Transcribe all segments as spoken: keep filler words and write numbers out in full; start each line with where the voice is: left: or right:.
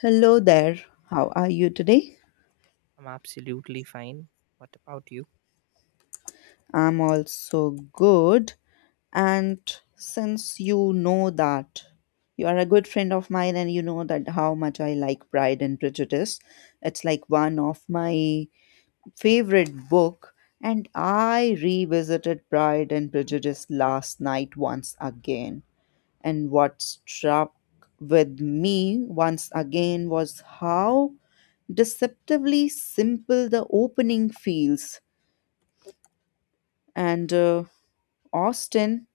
left: Hello there. How are you today?
right: I'm absolutely fine. What about you?
left: I'm also good. And since you know that you are a good friend of mine and you know that how much I like Pride and Prejudice, it's like one of my favorite book, and I revisited Pride and Prejudice last night once again. And what struck with me once again was how deceptively simple the opening feels, and uh, Austin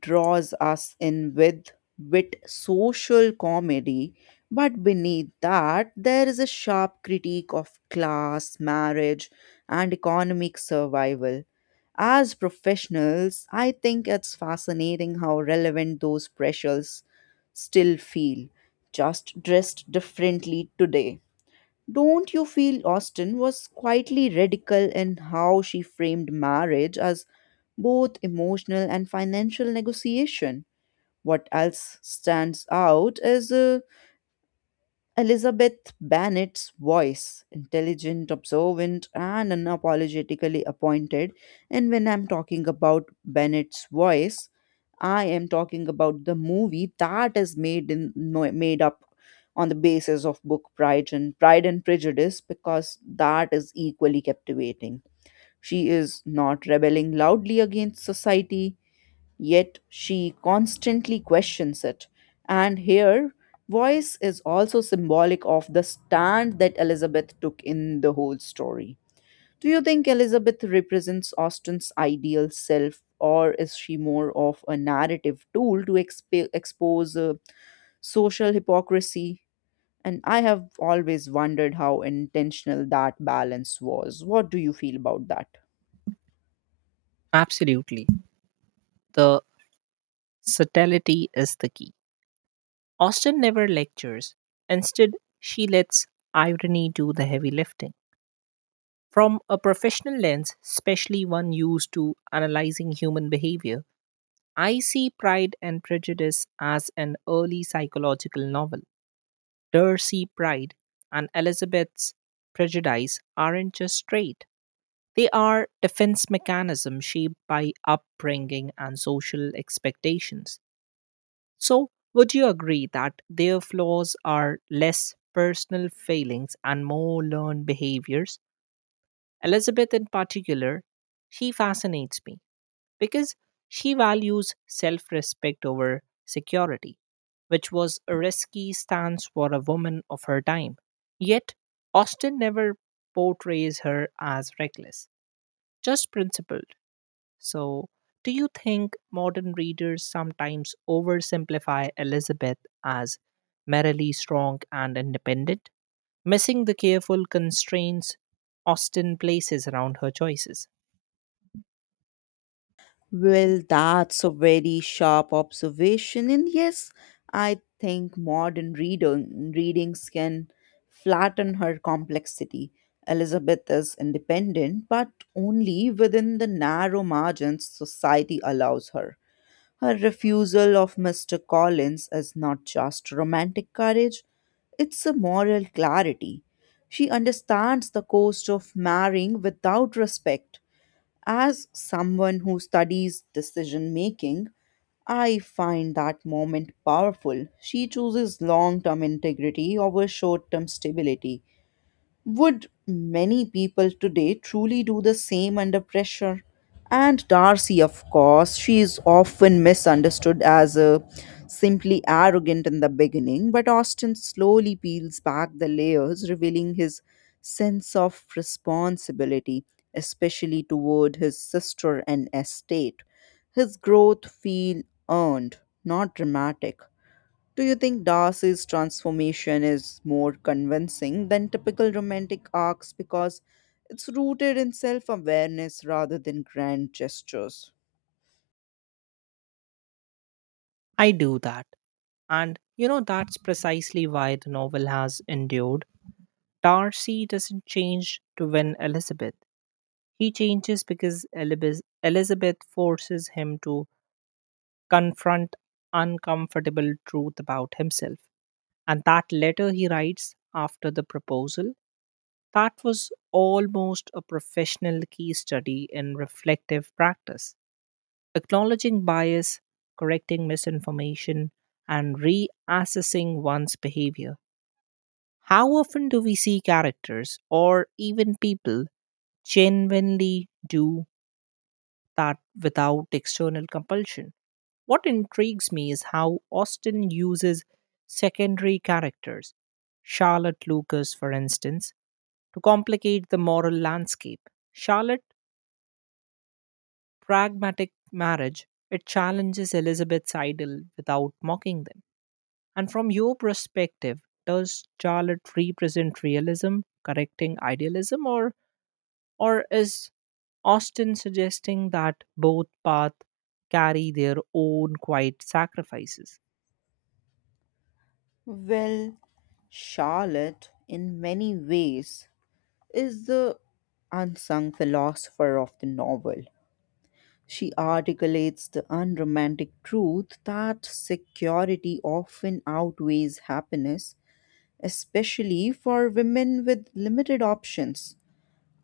left: draws us in with wit social comedy, but beneath that, there is a sharp critique of class, marriage, and economic survival. As professionals, I think it's fascinating how relevant those pressures still feel, just dressed differently today. Don't you feel Austen was quietly radical in how she framed marriage as both emotional and financial negotiation? What else stands out is uh, Elizabeth Bennet's voice, intelligent, observant, and unapologetically appointed. And when I'm talking about Bennet's voice, I am talking about the movie that is made in no- made up on the basis of book Pride and Pride and Prejudice because that is equally captivating. She is not rebelling loudly against society. Yet she constantly questions it. And here, voice is also symbolic of the stand that Elizabeth took in the whole story. Do you think Elizabeth represents Austen's ideal self, or is she more of a narrative tool to exp- expose uh, social hypocrisy? And I have always wondered how intentional that balance was. What do you feel about that?
right: Absolutely. The subtlety is the key. Austin never lectures. Instead, she lets irony do the heavy lifting. From a professional lens, especially one used to analyzing human behavior, I see Pride and Prejudice as an early psychological novel. Darcy Pride and Elizabeth's Prejudice aren't just straight. They are defense mechanisms shaped by upbringing and social expectations. So, would you agree that their flaws are less personal failings and more learned behaviors? Elizabeth, in particular, she fascinates me because she values self respect over security, which was a risky stance for a woman of her time. Yet, Austin never portrays her as reckless, just principled. So, do you think modern readers sometimes oversimplify Elizabeth as merrily strong and independent, missing the careful constraints Austen places around her choices?
left: Well, that's a very sharp observation, and yes, I think modern reading readings can flatten her complexity. Elizabeth is independent, but only within the narrow margins society allows her. Her refusal of Mister Collins is not just romantic courage, it's a moral clarity. She understands the cost of marrying without respect. As someone who studies decision making, I find that moment powerful. She chooses long term integrity over short term stability. Would many people today truly do the same under pressure? And Darcy, of course, she is often misunderstood as a simply arrogant in the beginning, but Austin slowly peels back the layers, revealing his sense of responsibility, especially toward his sister and estate. His growth feel earned, not dramatic. Do you think Darcy's transformation is more convincing than typical romantic arcs because it's rooted in self awareness rather than grand gestures?
right: I do that. And you know, that's precisely why the novel has endured. Darcy doesn't change to win Elizabeth. He changes because Elibis- Elizabeth forces him to confront uncomfortable truth about himself. And that letter he writes after the proposal, that was almost a professional case study in reflective practice, acknowledging bias, correcting misinformation, and reassessing one's behavior. How often do we see characters or even people genuinely do that without external compulsion? What intrigues me is how Austen uses secondary characters, Charlotte Lucas, for instance, to complicate the moral landscape. Charlotte's pragmatic marriage, it challenges Elizabeth's ideal without mocking them. And from your perspective, does Charlotte represent realism, correcting idealism, or Or is Austin suggesting that both paths carry their own quiet sacrifices?
left: Well, Charlotte, in many ways, is the unsung philosopher of the novel. She articulates the unromantic truth that security often outweighs happiness, especially for women with limited options.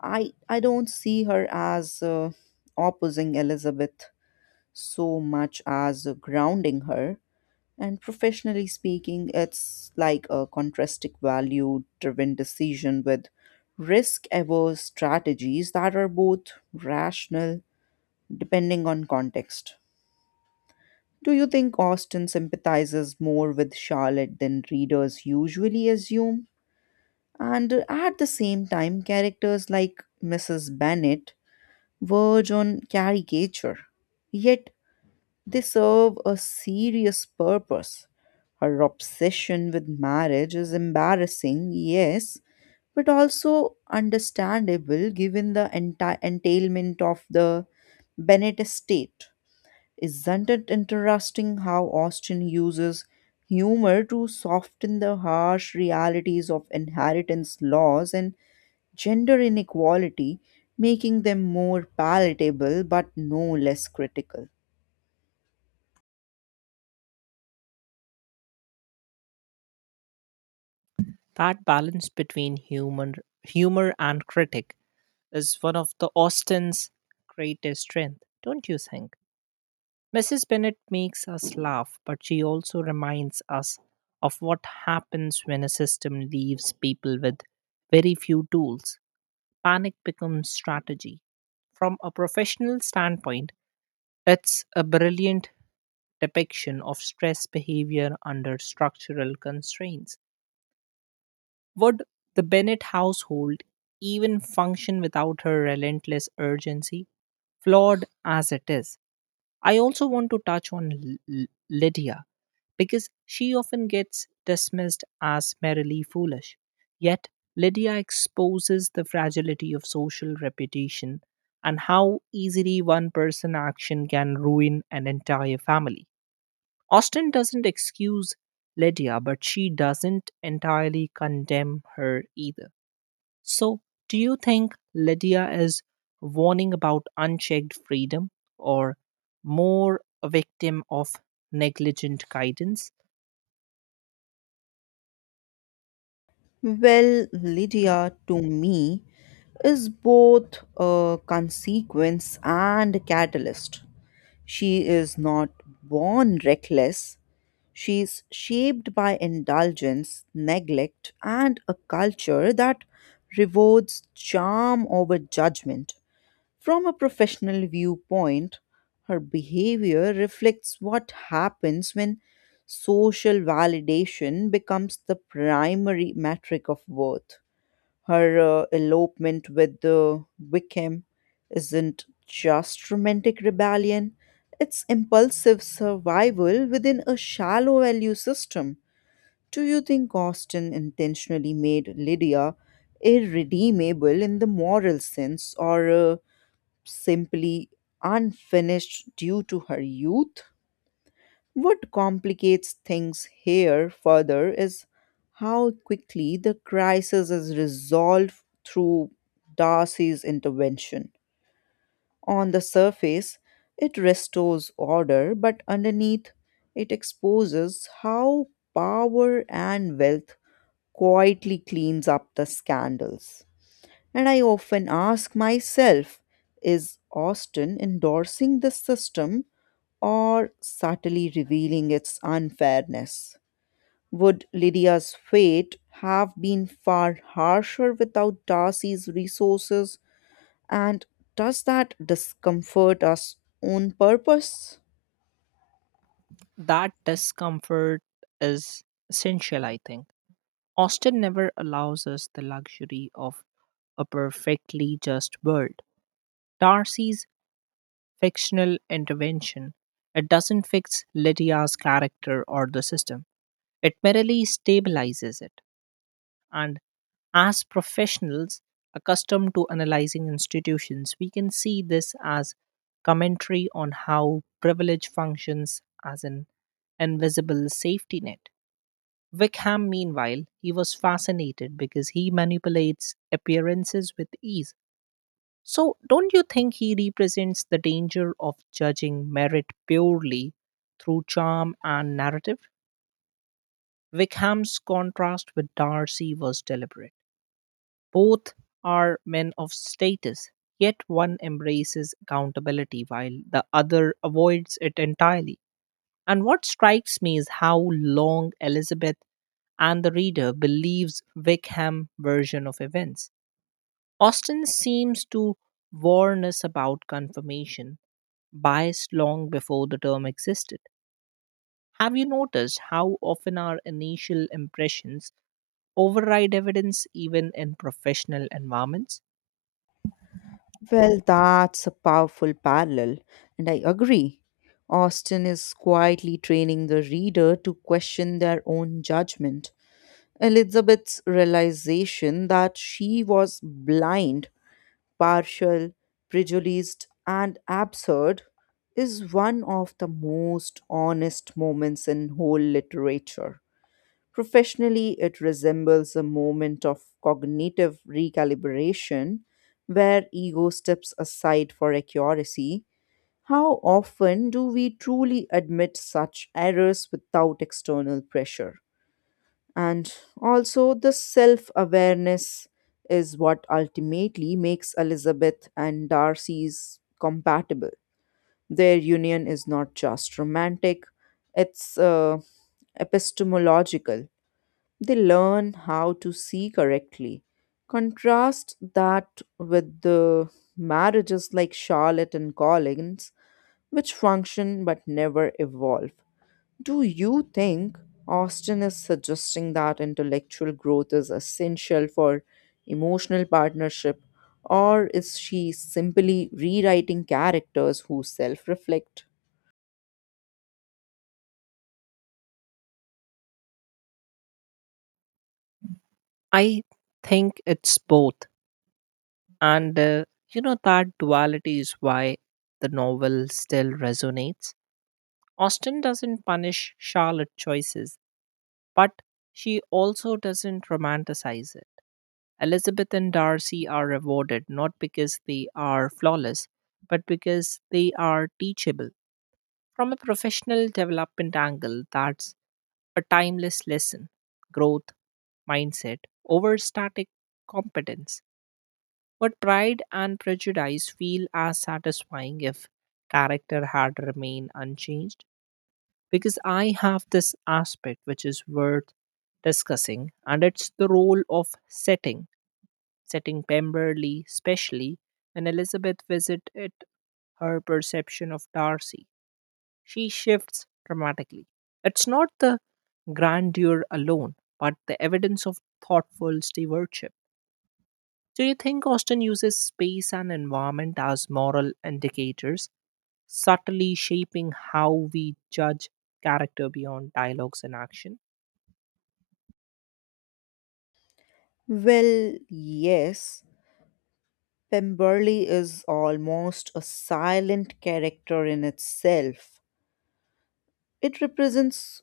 left: I I don't see her as uh, opposing Elizabeth so much as uh, grounding her. And professionally speaking, it's like a contrastic value driven decision with risk averse strategies that are both rational depending on context. Do you think Austin sympathizes more with Charlotte than readers usually assume? And at the same time, characters like Missus Bennet verge on caricature, yet they serve a serious purpose. Her obsession with marriage is embarrassing, yes, but also understandable given the enti- entailment of the Bennett estate. Isn't it interesting how Austin uses humor to soften the harsh realities of inheritance laws and gender inequality, making them more palatable but no less critical.
right: That balance between human, humor and critic is one of the Austin's greatest strength, don't you think? Missus Bennett makes us laugh, but she also reminds us of what happens when a system leaves people with very few tools. Panic becomes strategy. From a professional standpoint, it's a brilliant depiction of stress behavior under structural constraints. Would the Bennett household even function without her relentless urgency, flawed as it is? I also want to touch on L- L- Lydia because she often gets dismissed as merely foolish. Yet, Lydia exposes the fragility of social reputation and how easily one person action can ruin an entire family. Austen doesn't excuse Lydia, but she doesn't entirely condemn her either. So, do you think Lydia is warning about unchecked freedom or more a victim of negligent guidance?
left: Well, Lydia, to me, is both a consequence and a catalyst. She is not born reckless. She is shaped by indulgence, neglect, and a culture that rewards charm over judgment. From a professional viewpoint, her behavior reflects what happens when social validation becomes the primary metric of worth. Her uh, elopement with the Wickham isn't just romantic rebellion, it's impulsive survival within a shallow value system. Do you think Austin intentionally made Lydia irredeemable in the moral sense, or Uh, simply unfinished due to her youth? What complicates things here further is how quickly the crisis is resolved through Darcy's intervention. On the surface, it restores order, but underneath, it exposes how power and wealth quietly cleans up the scandals. And I often ask myself, is Austin endorsing the system or subtly revealing its unfairness? Would Lydia's fate have been far harsher without Darcy's resources? And does that discomfort us on purpose?
right: That discomfort is essential, I think. Austen never allows us the luxury of a perfectly just world. Darcy's fictional intervention. It doesn't fix Lydia's character or the system, it merely stabilizes it. And as professionals accustomed to analyzing institutions, we can see this as commentary on how privilege functions as an invisible safety net. Wickham, meanwhile, he was fascinated because he manipulates appearances with ease. So, don't you think he represents the danger of judging merit purely through charm and narrative? Wickham's contrast with Darcy was deliberate. Both are men of status, yet one embraces accountability while the other avoids it entirely. And what strikes me is how long Elizabeth and the reader believes Wickham version of events. Austin seems to warn us about confirmation biased long before the term existed. Have you noticed how often our initial impressions override evidence even in professional environments?
left: Well, that's a powerful parallel, and I agree. Austin is quietly training the reader to question their own judgment. Elizabeth's realization that she was blind, partial, prejudiced, and absurd is one of the most honest moments in whole literature. Professionally, it resembles a moment of cognitive recalibration where ego steps aside for accuracy. How often do we truly admit such errors without external pressure? And also, the self awareness is what ultimately makes Elizabeth and Darcy's compatible. Their union is not just romantic, it's uh, epistemological. They learn how to see correctly. Contrast that with the marriages like Charlotte and Collins, which function but never evolve. Do you think Austin is suggesting that intellectual growth is essential for emotional partnership, or is she simply rewriting characters who self reflect?
right: I think it's both. And uh, you know, that duality is why the novel still resonates. Austen doesn't punish Charlotte's choices, but she also doesn't romanticize it. Elizabeth and Darcy are rewarded not because they are flawless, but because they are teachable. From a professional development angle, that's a timeless lesson: growth, mindset, over static competence. But Pride and Prejudice feel as satisfying if character had remained unchanged because I have this aspect which is worth discussing, and it's the role of setting setting Pemberley especially, and Elizabeth visits it her perception of Darcy. She shifts dramatically. It's not the grandeur alone, but the evidence of thoughtful stewardship. Do you think Austen uses space and environment as moral indicators, subtly shaping how we judge character beyond dialogues and action?
left: Well, yes, Pemberley is almost a silent character in itself. It represents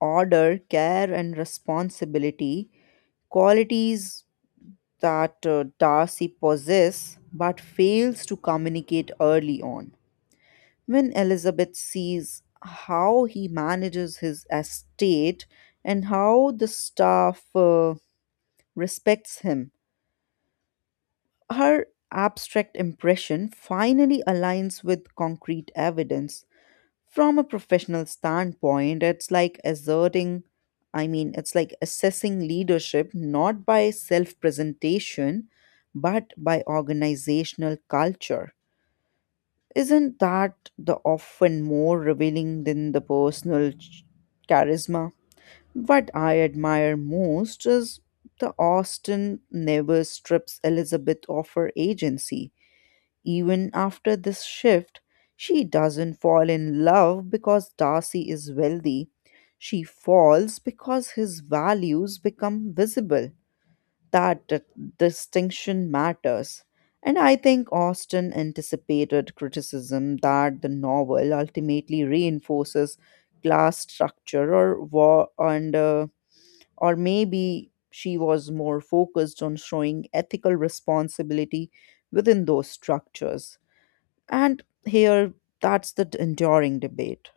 left: order, care, and responsibility, qualities that uh, Darcy possesses but fails to communicate early on. When Elizabeth sees how he manages his estate and how the staff uh, respects him, her abstract impression finally aligns with concrete evidence. From a professional standpoint, it's like asserting, I mean, it's like assessing leadership not by self presentation, but by organizational culture. Isn't that the often more revealing than the personal ch- charisma? What I admire most is the Austen never strips Elizabeth of her agency. Even after this shift, she doesn't fall in love because Darcy is wealthy. She falls because his values become visible. That d- distinction matters. And I think Austen anticipated criticism that the novel ultimately reinforces class structure or war, and uh, or maybe she was more focused on showing ethical responsibility within those structures. And here, that's the d- enduring debate.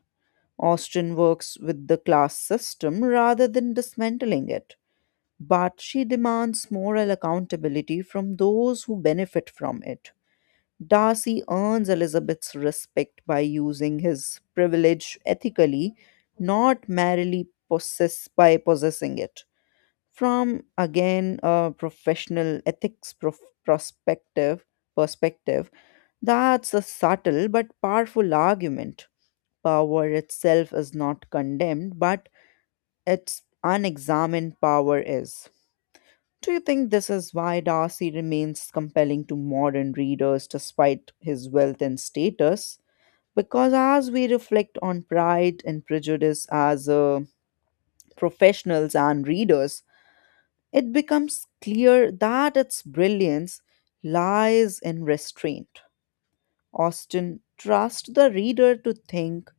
left: Austen works with the class system rather than dismantling it, but she demands moral accountability from those who benefit from it. Darcy earns Elizabeth's respect by using his privilege ethically, not merely possess by possessing it. From again a professional ethics prof- prospective perspective, that's a subtle but powerful argument. Power itself is not condemned, but its unexamined power is. Do you think this is why Darcy remains compelling to modern readers despite his wealth and status? Because as we reflect on Pride and Prejudice as uh, professionals and readers, it becomes clear that its brilliance lies in restraint. Austen trusts the reader to think,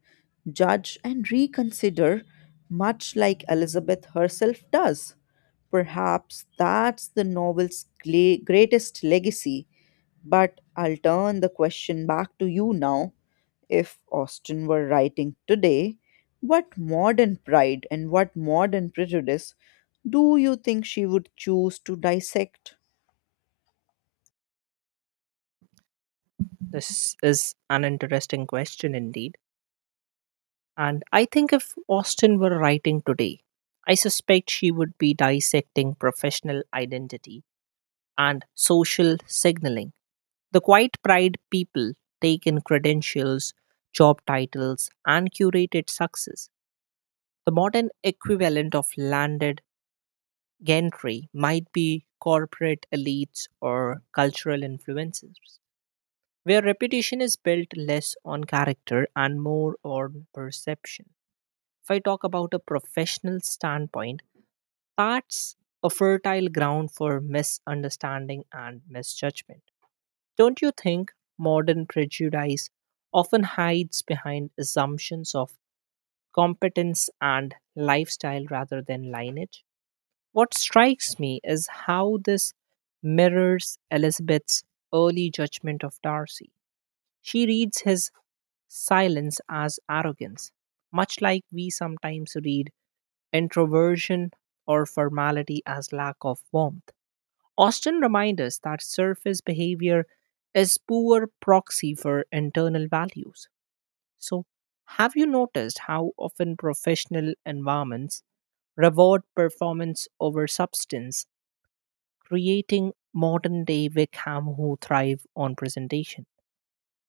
left: judge, and reconsider, much like Elizabeth herself does. Perhaps that's the novel's gle- greatest legacy, but I'll turn the question back to you now. If Austen were writing today, what modern pride and what modern prejudice do you think she would choose to dissect?
right: This is an interesting question indeed. And I think if Austin were writing today, I suspect she would be dissecting professional identity and social signaling. The quiet pride people take in credentials, job titles, and curated success. The modern equivalent of landed gentry might be corporate elites or cultural influences, where reputation is built less on character and more on perception. If I talk about a professional standpoint, that's a fertile ground for misunderstanding and misjudgment. Don't you think modern prejudice often hides behind assumptions of competence and lifestyle rather than lineage? What strikes me is how this mirrors Elizabeth's early judgment of Darcy. She reads his silence as arrogance, much like we sometimes read introversion or formality as lack of warmth. Austin reminds us that surface behavior is poor proxy for internal values. So, have you noticed how often professional environments reward performance over substance, creating modern day Wickham who thrive on presentation?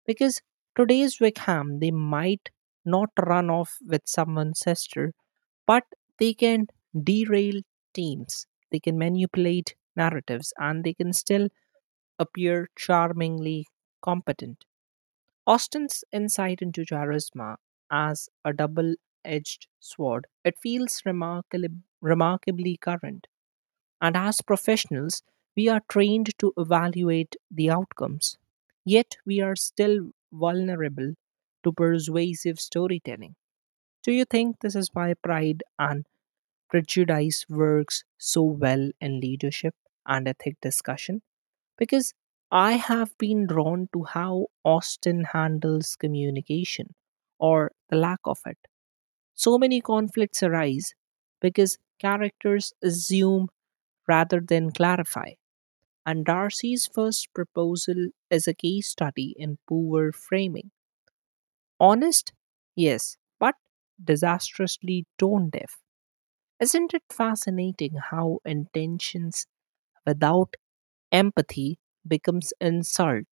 right: Because today's Wickham, they might not run off with someone's sister, but they can derail teams, they can manipulate narratives, and they can still appear charmingly competent. Austin's insight into charisma as a double edged sword, it feels remarkably, remarkably current, and as professionals, we are trained to evaluate the outcomes. Yet we are still vulnerable to persuasive storytelling. Do you think this is why pride and prejudice works so well in leadership and ethic discussion? Because I have been drawn to how Austen handles communication or the lack of it. So many conflicts arise because characters assume rather than clarify. And Darcy's first proposal is a case study in poor framing. Honest? Yes, but disastrously tone deaf. Isn't it fascinating how intentions without empathy becomes insult,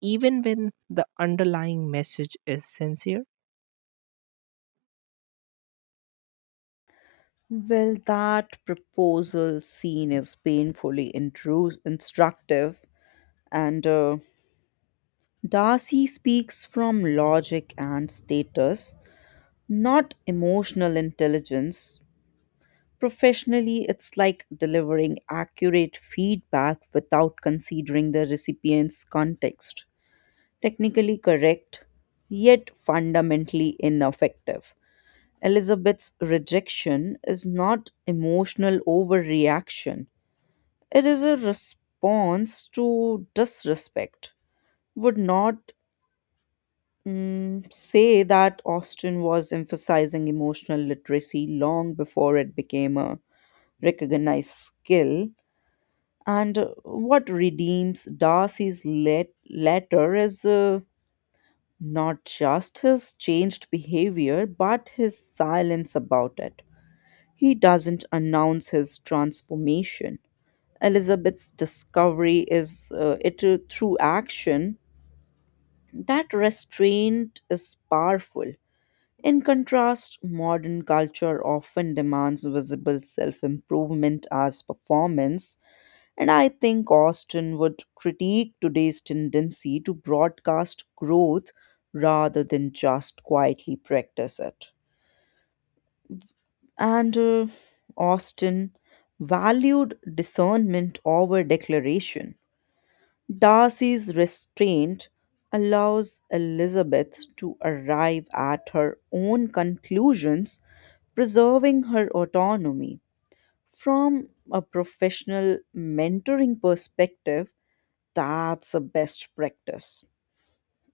right: even when the underlying message is sincere?
left: Well, that proposal scene is painfully intru- instructive, and uh, Darcy speaks from logic and status, not emotional intelligence. Professionally, it's like delivering accurate feedback without considering the recipient's context. Technically correct, yet fundamentally ineffective. Elizabeth's rejection is not emotional overreaction, it is a response to disrespect. Would not Mm, say that Austin was emphasizing emotional literacy long before it became a recognized skill. And uh, what redeems Darcy's let- letter is uh, not just his changed behavior, but his silence about it. He doesn't announce his transformation. Elizabeth's discovery is uh, it uh, through action. That restraint is powerful. In contrast, modern culture often demands visible self improvement as performance, and I think Austin would critique today's tendency to broadcast growth rather than just quietly practice it. And uh, Austin valued discernment over declaration. Darcy's restraint allows Elizabeth to arrive at her own conclusions, preserving her autonomy. From a professional mentoring perspective, that's a best practice.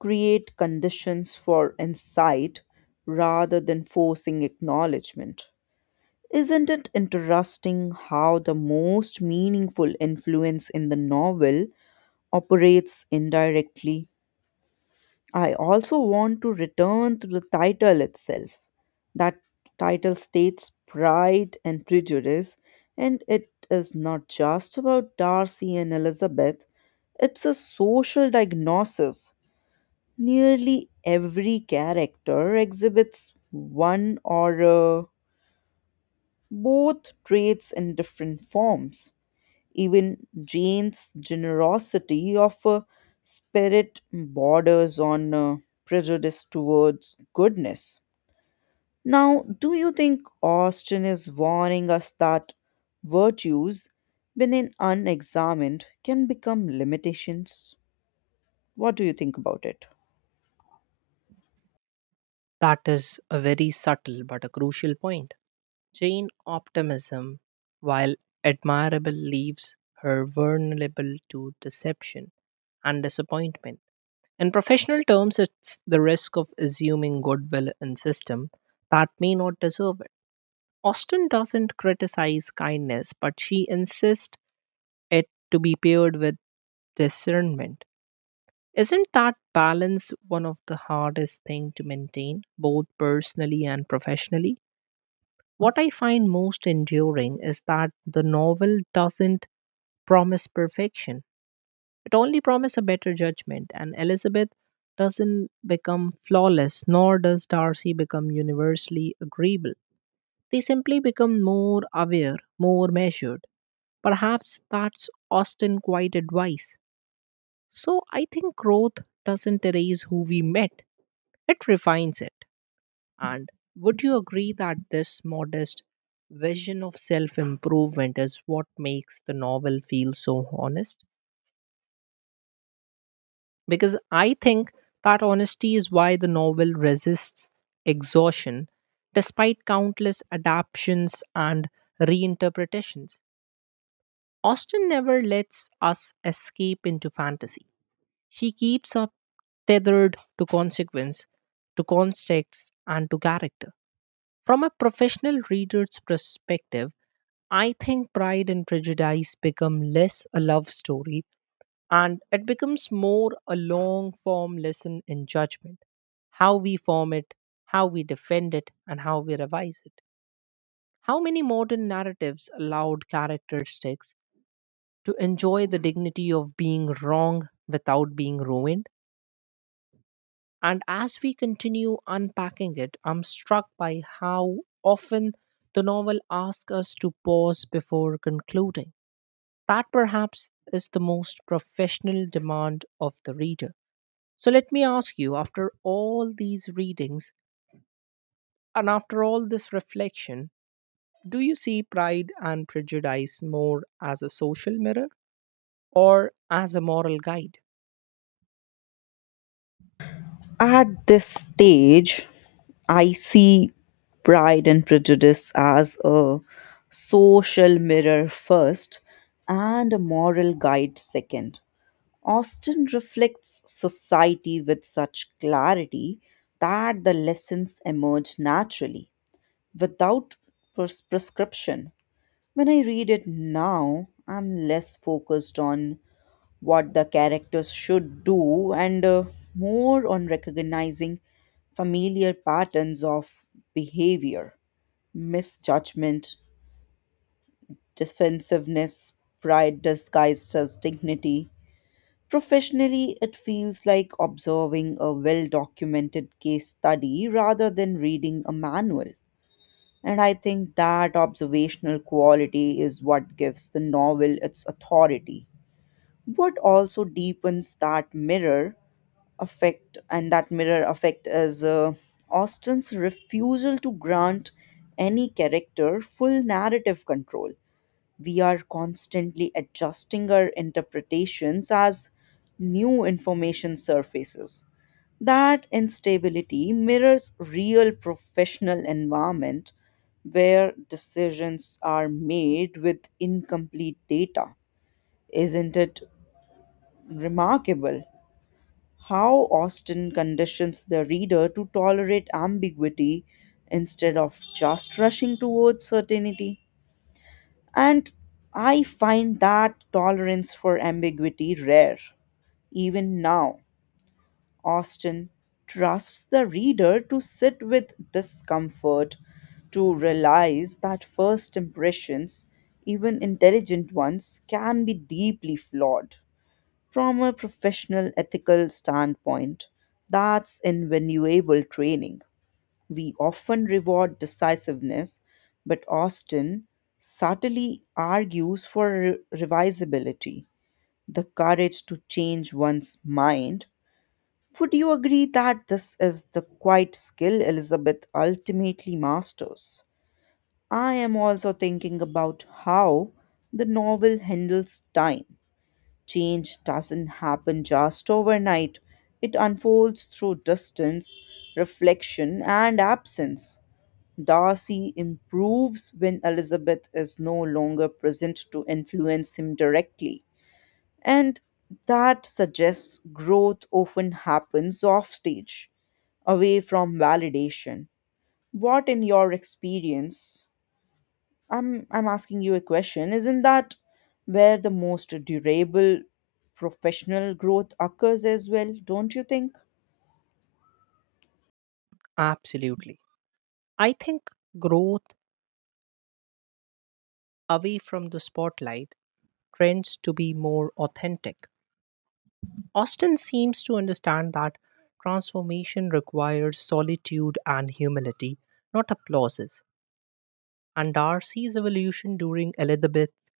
left: Create conditions for insight rather than forcing acknowledgement. Isn't it interesting how the most meaningful influence in the novel operates indirectly? I also want to return to the title itself. That title states Pride and Prejudice, and it is not just about Darcy and Elizabeth, it's a social diagnosis. Nearly every character exhibits one or uh, both traits in different forms. Even Jane's generosity of uh, spirit borders on uh, prejudice towards goodness. Now, do you think Austin is warning us that virtues, when in unexamined, can become limitations? What do you think about it?
right: That is a very subtle but a crucial point. Jane optimism, while admirable, leaves her vulnerable to deception and disappointment. In professional terms, it's the risk of assuming goodwill in system that may not deserve it. Austin doesn't criticize kindness, but she insists it to be paired with discernment. Isn't that balance one of the hardest thing to maintain, both personally and professionally? What I find most enduring is that the novel doesn't promise perfection. It only promises a better judgment, and Elizabeth doesn't become flawless, nor does Darcy become universally agreeable. They simply become more aware, more measured. Perhaps that's Austen quite advice. So I think growth doesn't erase who we met, it refines it. And would you agree that this modest vision of self improvement is what makes the novel feel so honest? Because I think that honesty is why the novel resists exhaustion despite countless adaptations and reinterpretations. Austen never lets us escape into fantasy. She keeps us tethered to consequence, to context, and to character. From a professional reader's perspective, I think Pride and Prejudice become less a love story and it becomes more a long form lesson in judgment. How we form it, how we defend it, and how we revise it. How many modern narratives allowed characteristics to enjoy the dignity of being wrong without being ruined? And as we continue unpacking it, I'm struck by how often the novel asks us to pause before concluding. That perhaps is the most professional demand of the reader. So let me ask you, after all these readings and after all this reflection, do you see Pride and Prejudice more as a social mirror or as a moral guide?
left: At this stage, I see Pride and Prejudice as a social mirror first and a moral guide second. Austen reflects society with such clarity that the lessons emerge naturally without pres- prescription. When I read it now, I'm less focused on what the characters should do, and uh, more on recognizing familiar patterns of behavior, misjudgment, defensiveness, pride disguised as dignity. Professionally, it feels like observing a well documented case study rather than reading a manual. And I think that observational quality is what gives the novel its authority. What also deepens that mirror effect and that mirror effect is uh, Austen's refusal to grant any character full narrative control. We are constantly adjusting our interpretations as new information surfaces. That instability mirrors real professional environment where decisions are made with incomplete data. Isn't it remarkable how Austen conditions the reader to tolerate ambiguity instead of just rushing towards certainty? And I find that tolerance for ambiguity rare. Even now, Austen trusts the reader to sit with discomfort, to realize that first impressions, even intelligent ones, can be deeply flawed. From a professional ethical standpoint, that's invaluable training. We often reward decisiveness, but Austin subtly argues for re- revisability, the courage to change one's mind. Would you agree that this is the quiet skill Elizabeth ultimately masters? I am also thinking about how the novel handles time. Change doesn't happen just overnight, it unfolds through distance, reflection, and absence. Darcy improves when Elizabeth is no longer present to influence him directly, and that suggests growth often happens offstage, away from validation. What, in your experience, I'm I'm asking you a question. Isn't that where the most durable professional growth occurs as well, don't you think?
right: Absolutely. I think growth away from the spotlight trends to be more authentic. Austin seems to understand that transformation requires solitude and humility, not applauses. And Darcy's evolution during Elizabeth's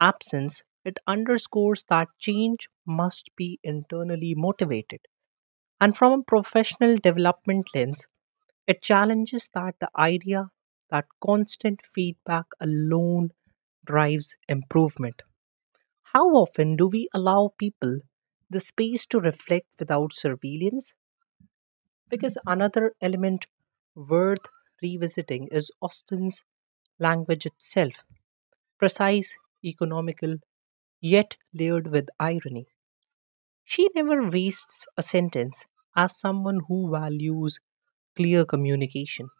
right: absence, it underscores that change must be internally motivated. And from a professional development lens, it challenges that the idea that constant feedback alone drives improvement. How often do we allow people the space to reflect without surveillance? Because another element worth revisiting is Austen's language itself, precise, economical, yet layered with irony. She never wastes a sentence as someone who values clear communication.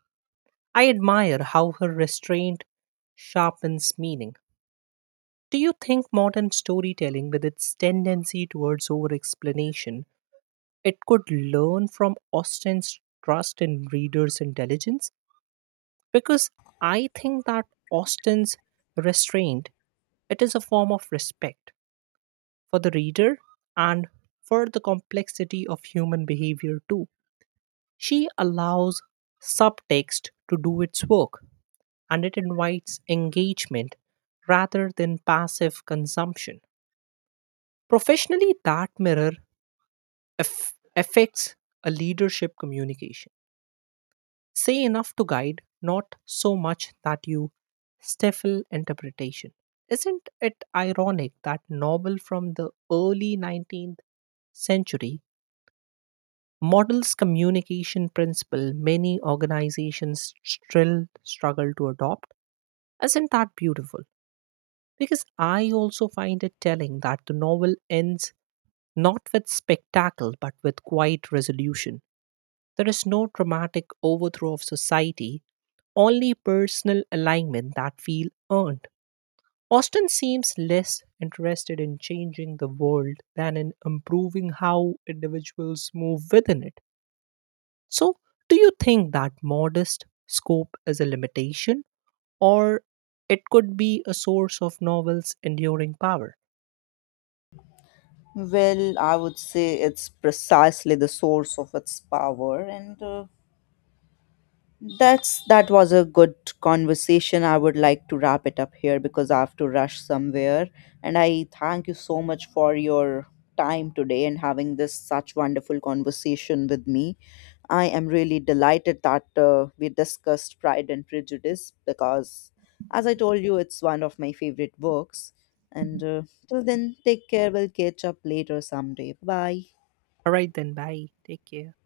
right: I admire how her restraint sharpens meaning. Do you think modern storytelling, with its tendency towards over explanation, it could learn from Austen's trust in readers' intelligence? Because I think that Austen's restraint, it is a form of respect for the reader and for the complexity of human behavior too. She allows subtext to do its work, and it invites engagement rather than passive consumption. Professionally, that mirror aff affects a leadership communication. Say enough to guide, not so much that you stifle interpretation. Isn't it ironic that novel from the early nineteenth century models communication principle many organizations still struggle to adopt? Isn't that beautiful? Because I also find it telling that the novel ends not with spectacle but with quiet resolution. There is no dramatic overthrow of society, only personal alignment that feel earned. Austin seems less interested in changing the world than in improving how individuals move within it. So, do you think that modest scope is a limitation or it could be a source of novel's enduring power?
left: Well, I would say it's precisely the source of its power, and uh, that's that was a good conversation. I would like to wrap it up here because I have to rush somewhere, and I thank you so much for your time today and having this such wonderful conversation with me. I am really delighted that uh, we discussed Pride and Prejudice because, as I told you, it's one of my favorite books. And uh, till then, take care. We'll catch up later someday. Bye.
right: All right, then, bye. Take care.